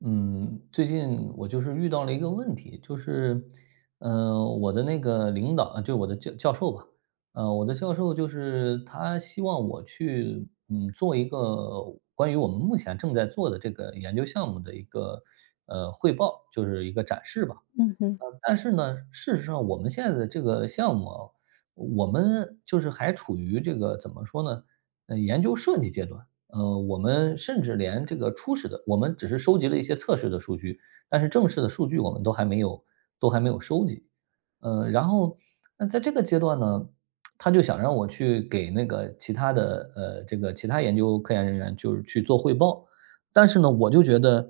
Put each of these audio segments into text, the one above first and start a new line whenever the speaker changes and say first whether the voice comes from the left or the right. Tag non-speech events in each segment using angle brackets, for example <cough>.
right: 嗯，最近我遇到了一个问题，我的那个领导，我的教授吧，我的教授就是他希望我去，做一个关于我们目前正在做的这个研究项目的汇报，就是一个展示吧。
left: 嗯哼，
right: 但是呢，事实上我们现在的这个项目啊我们就是还处于这个怎么说呢，研究设计阶段。我们甚至连这个初始的，我们只是收集了一些测试的数据，但是正式的数据我们都还没有收集。呃，然后那在这个阶段呢，他就想让我去给那个其他的呃，这个其他研究科研人员就是去做汇报。但是呢，我就觉得，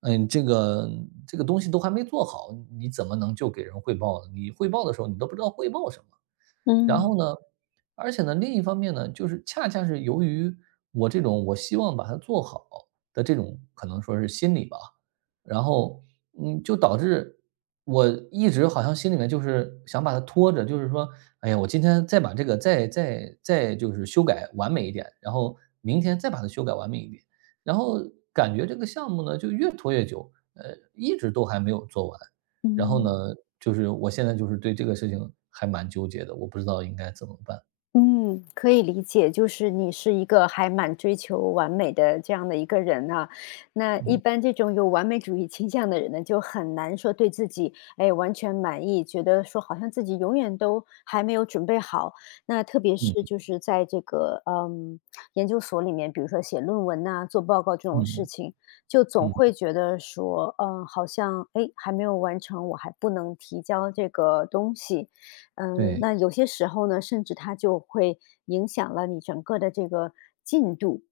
right: 嗯，这个这个东西都还没做好，你怎么能就给人汇报呢？你汇报的时候，你都不知道汇报什么。然
left: 嗯，
right: 后呢，而且呢，另一方面呢，就是恰恰是由于我这种我希望把它做好的这种可能说是心理吧，然后就导致我一直好像心里面就是想把它拖着，就是说，哎呀，我今天再把这个再再再就是修改完美一点，然后明天再把它修改完美一点，然后感觉这个项目呢就越拖越久，一直都还没有做完。然后呢，
left: 嗯，
right: 我现在就是对这个事情还蛮纠结的，我不知道应该怎么办。
left: 嗯，可以理解，就是你是一个还蛮追求完美的这样的一个人啊。那一
right: 嗯，
left: 般这种有完美主义倾向的人呢，就很难说对自己，哎，完全满意，觉得说好像自己永远都还没有准备好。那特别是
right: 嗯，
left: 就是在这个研究所里面，比如说写论文呐、做报告这种事
right: 嗯，
left: 情，就总
right: 嗯，
left: 会
right: 嗯。
left: 觉得说，好像哎还没有完成，我还不能提交这个东西。嗯，
right: 对，
left: 那有些时候呢，甚至它就会影响了你整个的这个进度。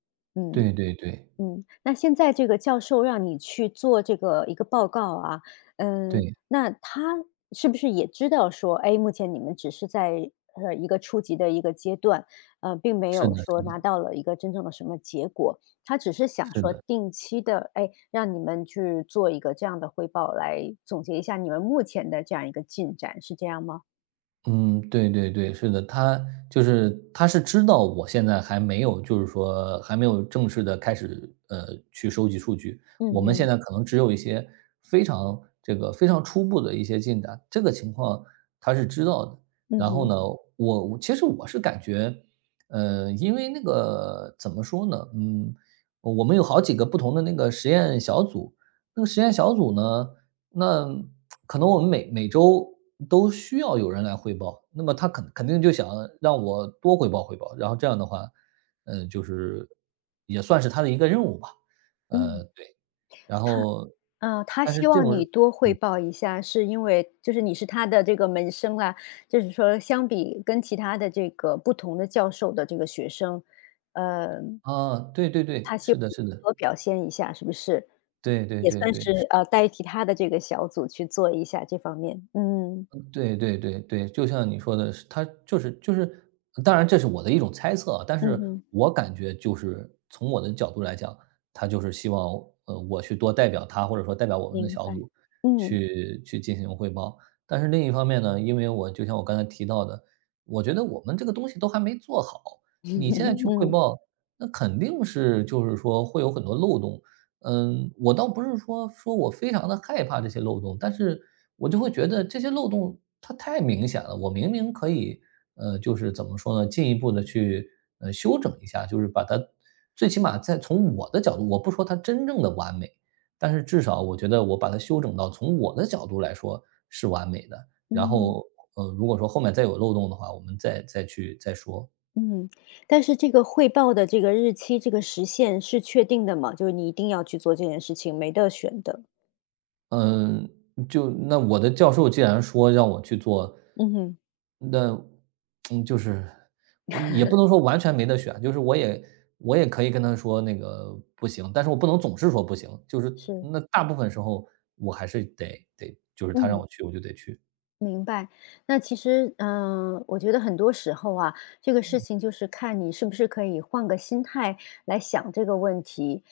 right: 对
left: 嗯
right: 对对，
left: 嗯，那现在这个教授让你去做这个一个报告啊，嗯，
right: 对，
left: 那他是不是也知道说，哎，目前你们只是在一个初级的一个阶段，并没
right: 是
left: 有
right: 的
left: 说
right: 是
left: 拿
right: 的，
left: 到了一个真正的什么结果，他只是想
right: 是
left: 说
right: 的。
left: 定期的，哎，让你们去做一个这样的汇报，来总结一下你们目前的这样一个进展，是这样吗？
right: 嗯，对对对，是的，他是知道我现在还没有，就是说还没有正式的开始，去收集数据。
left: 嗯
right: 我们现
left: 嗯。
right: 在可能只有一些非常初步的一些进展，这个情况他是知道的。
left: 嗯
right: 然后
left: 哼，
right: 呢，我其实我是感觉，因为那个怎么说呢，我们有好几个不同的那个实验小组，那个实验小组呢，那可能我们每周都需要有人来汇报，那么他肯定就想让我多汇报，然后这样的话，就是也算是他的一个任务吧，
left: 嗯。
right: 对。然后
left: 啊，他
right: 但是
left: 希
right: 这
left: 望
right: 种，
left: 你多汇
right: 嗯
left: 报一下，是因为就是你是他的这个门生啦，就是说相比跟其他的这个不同的教授的这个学生，呃
right: 啊，对对对，
left: 他希
right: 是
left: 望
right: 的，
left: 你
right: 是的，
left: 多表现一下，是不是？
right: 对对
left: 也
right: 对
left: 算
right: 对。
left: 是，代替他的这个小组去做一下这方面，嗯，
right: 对对对对，就像你说的是，他就是就是当然这是我的一种猜测啊，但
left: 嗯
right: 是
left: 哼，
right: 我感觉就是从我的角度来讲，他就是希望，我去多代表他，或者说代表我们的
left: 明
right: 小
left: 白，
right: 组
left: 嗯
right: 去进行汇报。但是另一方面呢，因为我就像我刚才提到的，我觉得我们这个东西都还没做好，
left: <laughs>，
right: 你现在去汇
left: 嗯，
right: 报，那肯定是就是说会有很多漏洞。嗯，我倒不是说我非常的害怕这些漏洞，但是我就会觉得这些漏洞它太明显了，我明明可以，就是怎么说呢，进一步的去，修整一下，就是把它最起码在从我的角度，我不说它真正的完美，但是至少我觉得我把它修整到从我的角度来说是完美的，然
left: 嗯。
right: 后，如果说后面再有漏洞的话，我们再去再说。
left: 嗯，但是这个汇报的这个日期、这个时限是确定的吗？就是你一定要去做这件事情，没得选的。
right: 嗯，就那我的教授既然说让我去做，
left: 嗯哼，
right: 那就是我也不能说完全没得选，就是我也可以跟他说那个不行，但是我不能总是说不行，就是
left: 是，
right: 那大部分时候我还是得就是他让
left: 嗯。
right: 我去，我就得去。
left: 明白，那其实，我觉得很多时候啊，这个事情就是看你是不是可以换个心态来想这个问题。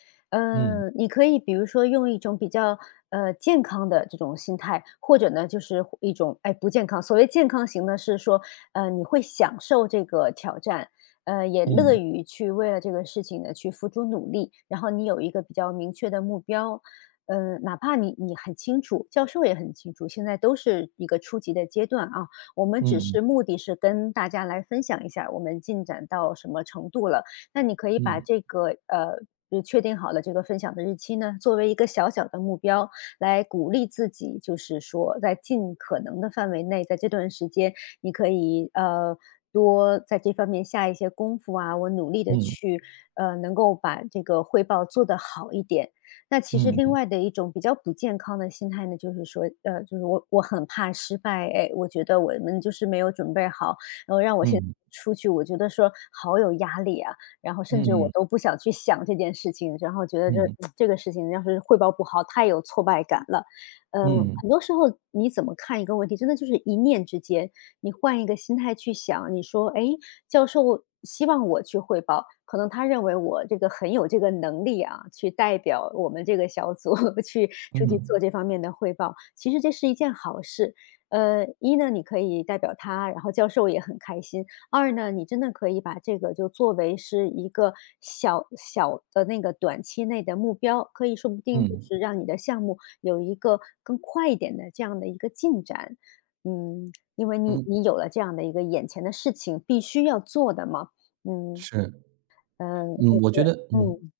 right: 嗯，
left: 你可以比如说用一种比较健康的这种心态，或者呢就是一种哎不健康。所谓健康型呢，是说你会享受这个挑战，也乐
right: 嗯，
left: 于去为了这个事情呢去付出努力，然后你有一个比较明确的目标，哪怕你很清楚，教授也很清楚，现在都是一个初级的阶段啊，我们只是
right: 嗯，
left: 目的是跟大家来分享一下我们进展到什么程度了。那你可以把
right: 嗯，
left: 这个就确定好了这个分享的日期呢，作为一个小小的目标，来鼓励自己，就是说在尽可能的范围内，在这段时间，你可以多在这方面下一些功夫啊，我努力的
right: 嗯，
left: 去能够把这个汇报做得好一点，那其实
right: 嗯，
left: 另
right: 嗯，
left: 外的一种比较不健康的心态呢，就是说，就是我很怕失败，哎，我觉得我们就是没有准备好，然后让我现在
right: 嗯
left: 出去，我觉得说好有压力啊，然后甚
right: 嗯
left: 至我
right: 嗯
left: 都不想去想这件事情，然后觉得这个事情要是汇报不好，太有挫败感了。嗯，
right: 嗯
left: 很多时候你怎么看一个问题，真的就是一念之间，你换一个心态去想，你说，哎，教授希望我去汇报，可能他认为我这个很有这个能力啊，去代表我们这个小组 <laughs> 去出去做
right: 嗯
left: 这方面的汇报。其实这是一件好事。一呢，你可以代表他，然后教授也很开心；二呢，你真的可以把这个就作为是一个小小的那个短期内的目标，可以说不定就
right: 嗯
left: 是让你的项目有一个更快一点的这样的一个进展。嗯，因为你
right: 嗯，
left: 你有了这样的一个眼前的事情必须要做的嘛。嗯，
right: 是。
left: 嗯，
right: 嗯，
left: 嗯
right: 我觉得嗯。
left: 嗯，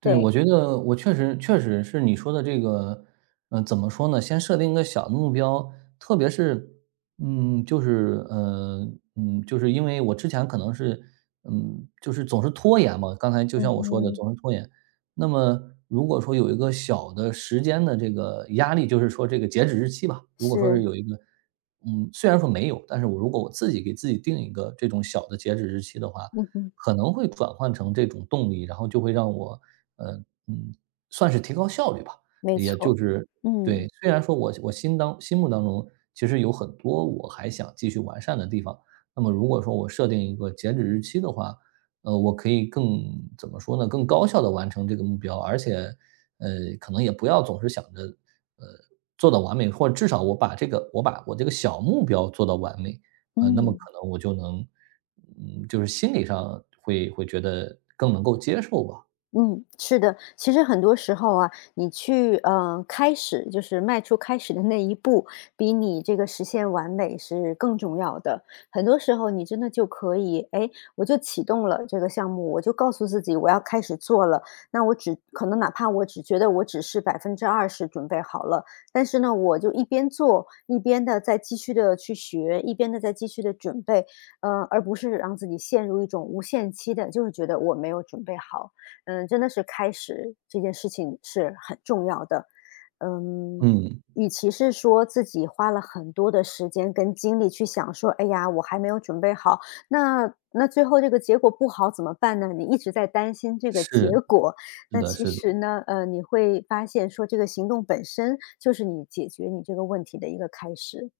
right: 对，
left: 对，
right: 我觉得我确实是你说的这个，怎么说呢？先设定一个小的目标，特别是，嗯，就是，呃，就是因为我之前可能是，就是总是拖延嘛，刚才就
left: 嗯
right: 像我说的，
left: 哼，
right: 总是拖延。那么如果说有一个小的时间的这个压力，就是说这个截止日期吧，如果说是
left: 是，
right: 有一个，虽然说没有，但是我如果我自己给自己定一个这种小的截止日期的话，
left: 嗯哼，
right: 可能会转换成这种动力，然后就会让我，呃，嗯，算是提高效率吧。
left: 没
right: 也就
left: 错，
right: 是
left: 嗯，
right: 对，虽然说我心目当中其实有很多我还想继续完善的地方，那么如果说我设定一个截止日期的话，我可以更怎么说呢？更高效的完成这个目标，而且，呃，可能也不要总是想着，呃，做到完美，或者至少我把我这个小目标做到完美，那么
left: 嗯。
right: 可能我就能，就是心理上会觉得更能够接受吧。
left: 嗯，是的，其实很多时候啊，你去开始，就是迈出开始的那一步，比你这个实现完美是更重要的。很多时候，你真的就可以，哎，我就启动了这个项目，我就告诉自己我要开始做了。那我只可能哪怕我只觉得我只是20%准备好了，但是呢，我就一边做一边的在继续的去学，一边的在继续的准备，而不是让自己陷入一种无限期的，就是觉得我没有准备好。嗯，真的是开始这件事情是很重要的。嗯，
right: 嗯，
left: 与其是说自己花了很多的时间跟精力去想说，哎呀，我还没有准备好，那最后这个结果不好怎么办呢？你一直在担心这个结
right: 是，
left: 果，
right: 是
left: 那
right: 的，
left: 其
right: 是的。
left: 实呢，你会发现说这个行动本身就是你解决你这个问题的一个开始。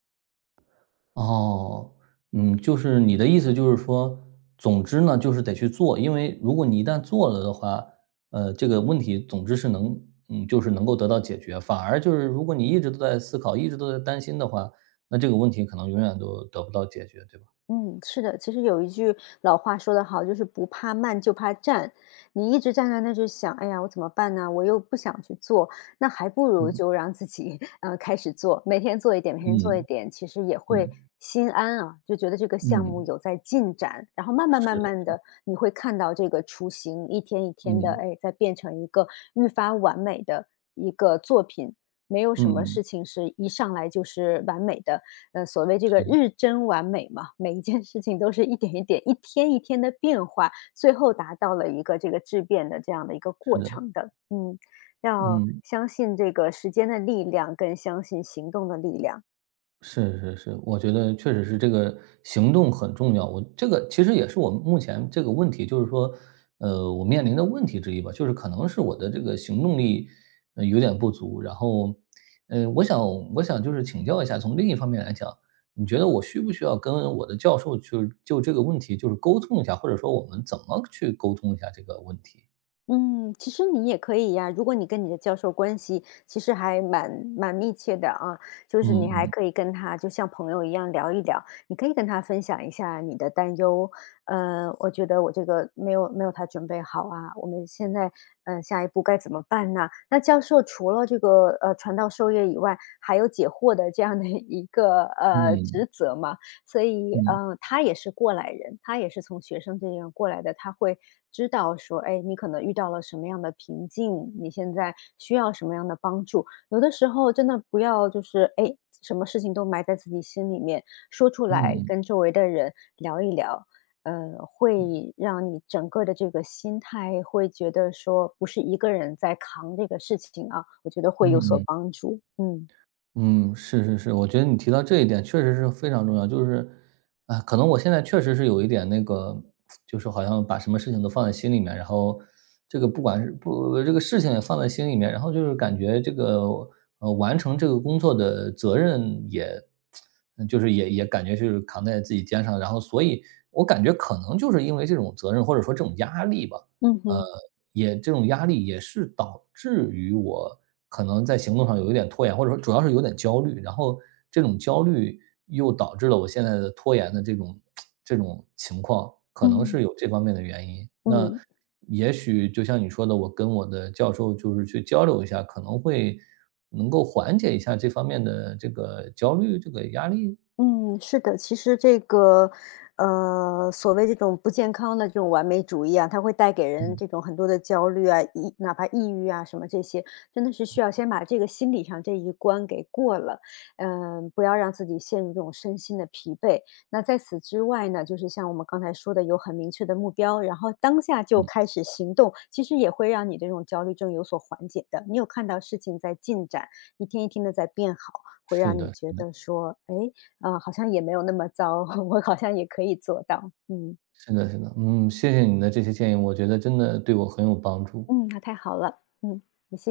right: 哦。嗯，就是你的意思就是说，总之呢，就是得去做，因为如果你一旦做了的话，这个问题总之是能，就是能够得到解决。反而就是如果你一直都在思考，一直都在担心的话，那这个问题可能永远都得不到解决，对吧？
left: 嗯，是的，其实有一句老话说得好，就是不怕慢，就怕站。你一直站在那就想，哎呀，我怎么办呢？我又不想去做，那还不如就让自己开始做，每天做一点，每天做一
right: 嗯，
left: 点，其实也会
right: 嗯，
left: 心安啊，就觉得这个项目
right: 嗯，
left: 有在进展，然后慢慢
right: 是
left: 慢慢
right: 的，
left: 的，你会看到这个雏形一天一天的，
right: 嗯，
left: 哎，在变成一个愈发完美的一个作品。没有什么
right: 嗯，
left: 事情是一上来就是完美的，所谓这个日臻完美嘛，每一件事情都是一点一点、一天一天的变化，最后达到了一个这个质变的这样的一个
right: 是
left: 过
right: 的，
left: 程的。嗯，要
right: 嗯。
left: 相信这个时间的力量，更相信行动的力量。
right: 是是是，我觉得确实是这个行动很重要。我这个其实也是我目前这个问题，就是说，我面临的问题之一吧，就是可能是我的这个行动力，有点不足。然后，呃，我想我想就是请教一下，从另一方面来讲，你觉得我需不需要跟我的教授就这个问题就是沟通一下，或者说我们怎么去沟通一下这个问题？
left: 嗯，其实你也可以呀，如果你跟你的教授关系其实还蛮密切的啊，就是
right: 嗯，
left: 你还
right: 嗯，
left: 可以跟他就像朋友一样聊一聊，你可以跟他分享一下你的担忧，我觉得我这个没有他准备好啊，我们现在下一步该怎么办呢？那教授除了这个传道授业以外，还有解惑的这样的一个
right: 嗯，
left: 职责吗？所以，
right: 嗯，嗯，嗯，
left: 他也是过来人，他也是从学生这样过来的，他会知道说，哎，你可能遇到了什么样的瓶颈，你现在需要什么样的帮助。有的时候真的不要就是，哎，什么事情都埋在自己心里面，说出来
right: 嗯，
left: 跟周围的人聊一聊，会让你整个的这个心态会觉得说不是一个人在扛这个事情啊，我觉得会有
right: 嗯，
left: 所
right: 嗯，
left: 帮助。嗯。
right: 嗯。是是是，我觉得你提到这一点确实是非常重要。就是，啊，可能我现在确实是有一点那个，就是好像把什么事情都放在心里面，然后这个不管是不这个事情也放在心里面，然后就是感觉这个完成这个工作的责任也，就是也感觉就是扛在自己肩上，然后所以我感觉可能就是因为这种责任或者说这种压力吧，
left: 嗯
right: 呃，
left: 哼，
right: 也这种压力也是导致于我可能在行动上有一点拖延，或者说主要是有点焦虑，然后这种焦虑又导致了我现在的拖延的这种 <tsk> 这种情况，可能
left: 嗯。
right: 是有这方面的原因。那
left: 嗯嗯。
right: 也许就像你说的，我跟我的教授就是去交流一下，可能会能够缓解一下这方面的这个焦虑、这个压力。
left: 嗯，是的，其实这个，所谓这种不健康的这种完美主义啊，它会带给人
right: 嗯，
left: 这种很多的焦虑啊，哪怕抑郁啊什么这些，真的是需要先把这个心理上这一关给过了，不要让自己陷入这种身心的疲惫。那在此之外呢，就是像我们刚才说的，有很明确的目标，然后当下就
right: 嗯，
left: 开始行动，其实也会让你这种焦虑症有所缓解的。你有看到事情在进展，一天一天的在变好，会
right: 是
left: 让你
right: 的，
left: 觉
right: 是的，
left: 得说，哎。啊，好像也没有那么糟，<laughs> 我好像也可以做到。嗯，
right: 是的，是的。嗯，谢谢你的这些建议，我觉得真的对我很有帮助。
left: 嗯，那太好了，嗯，也谢谢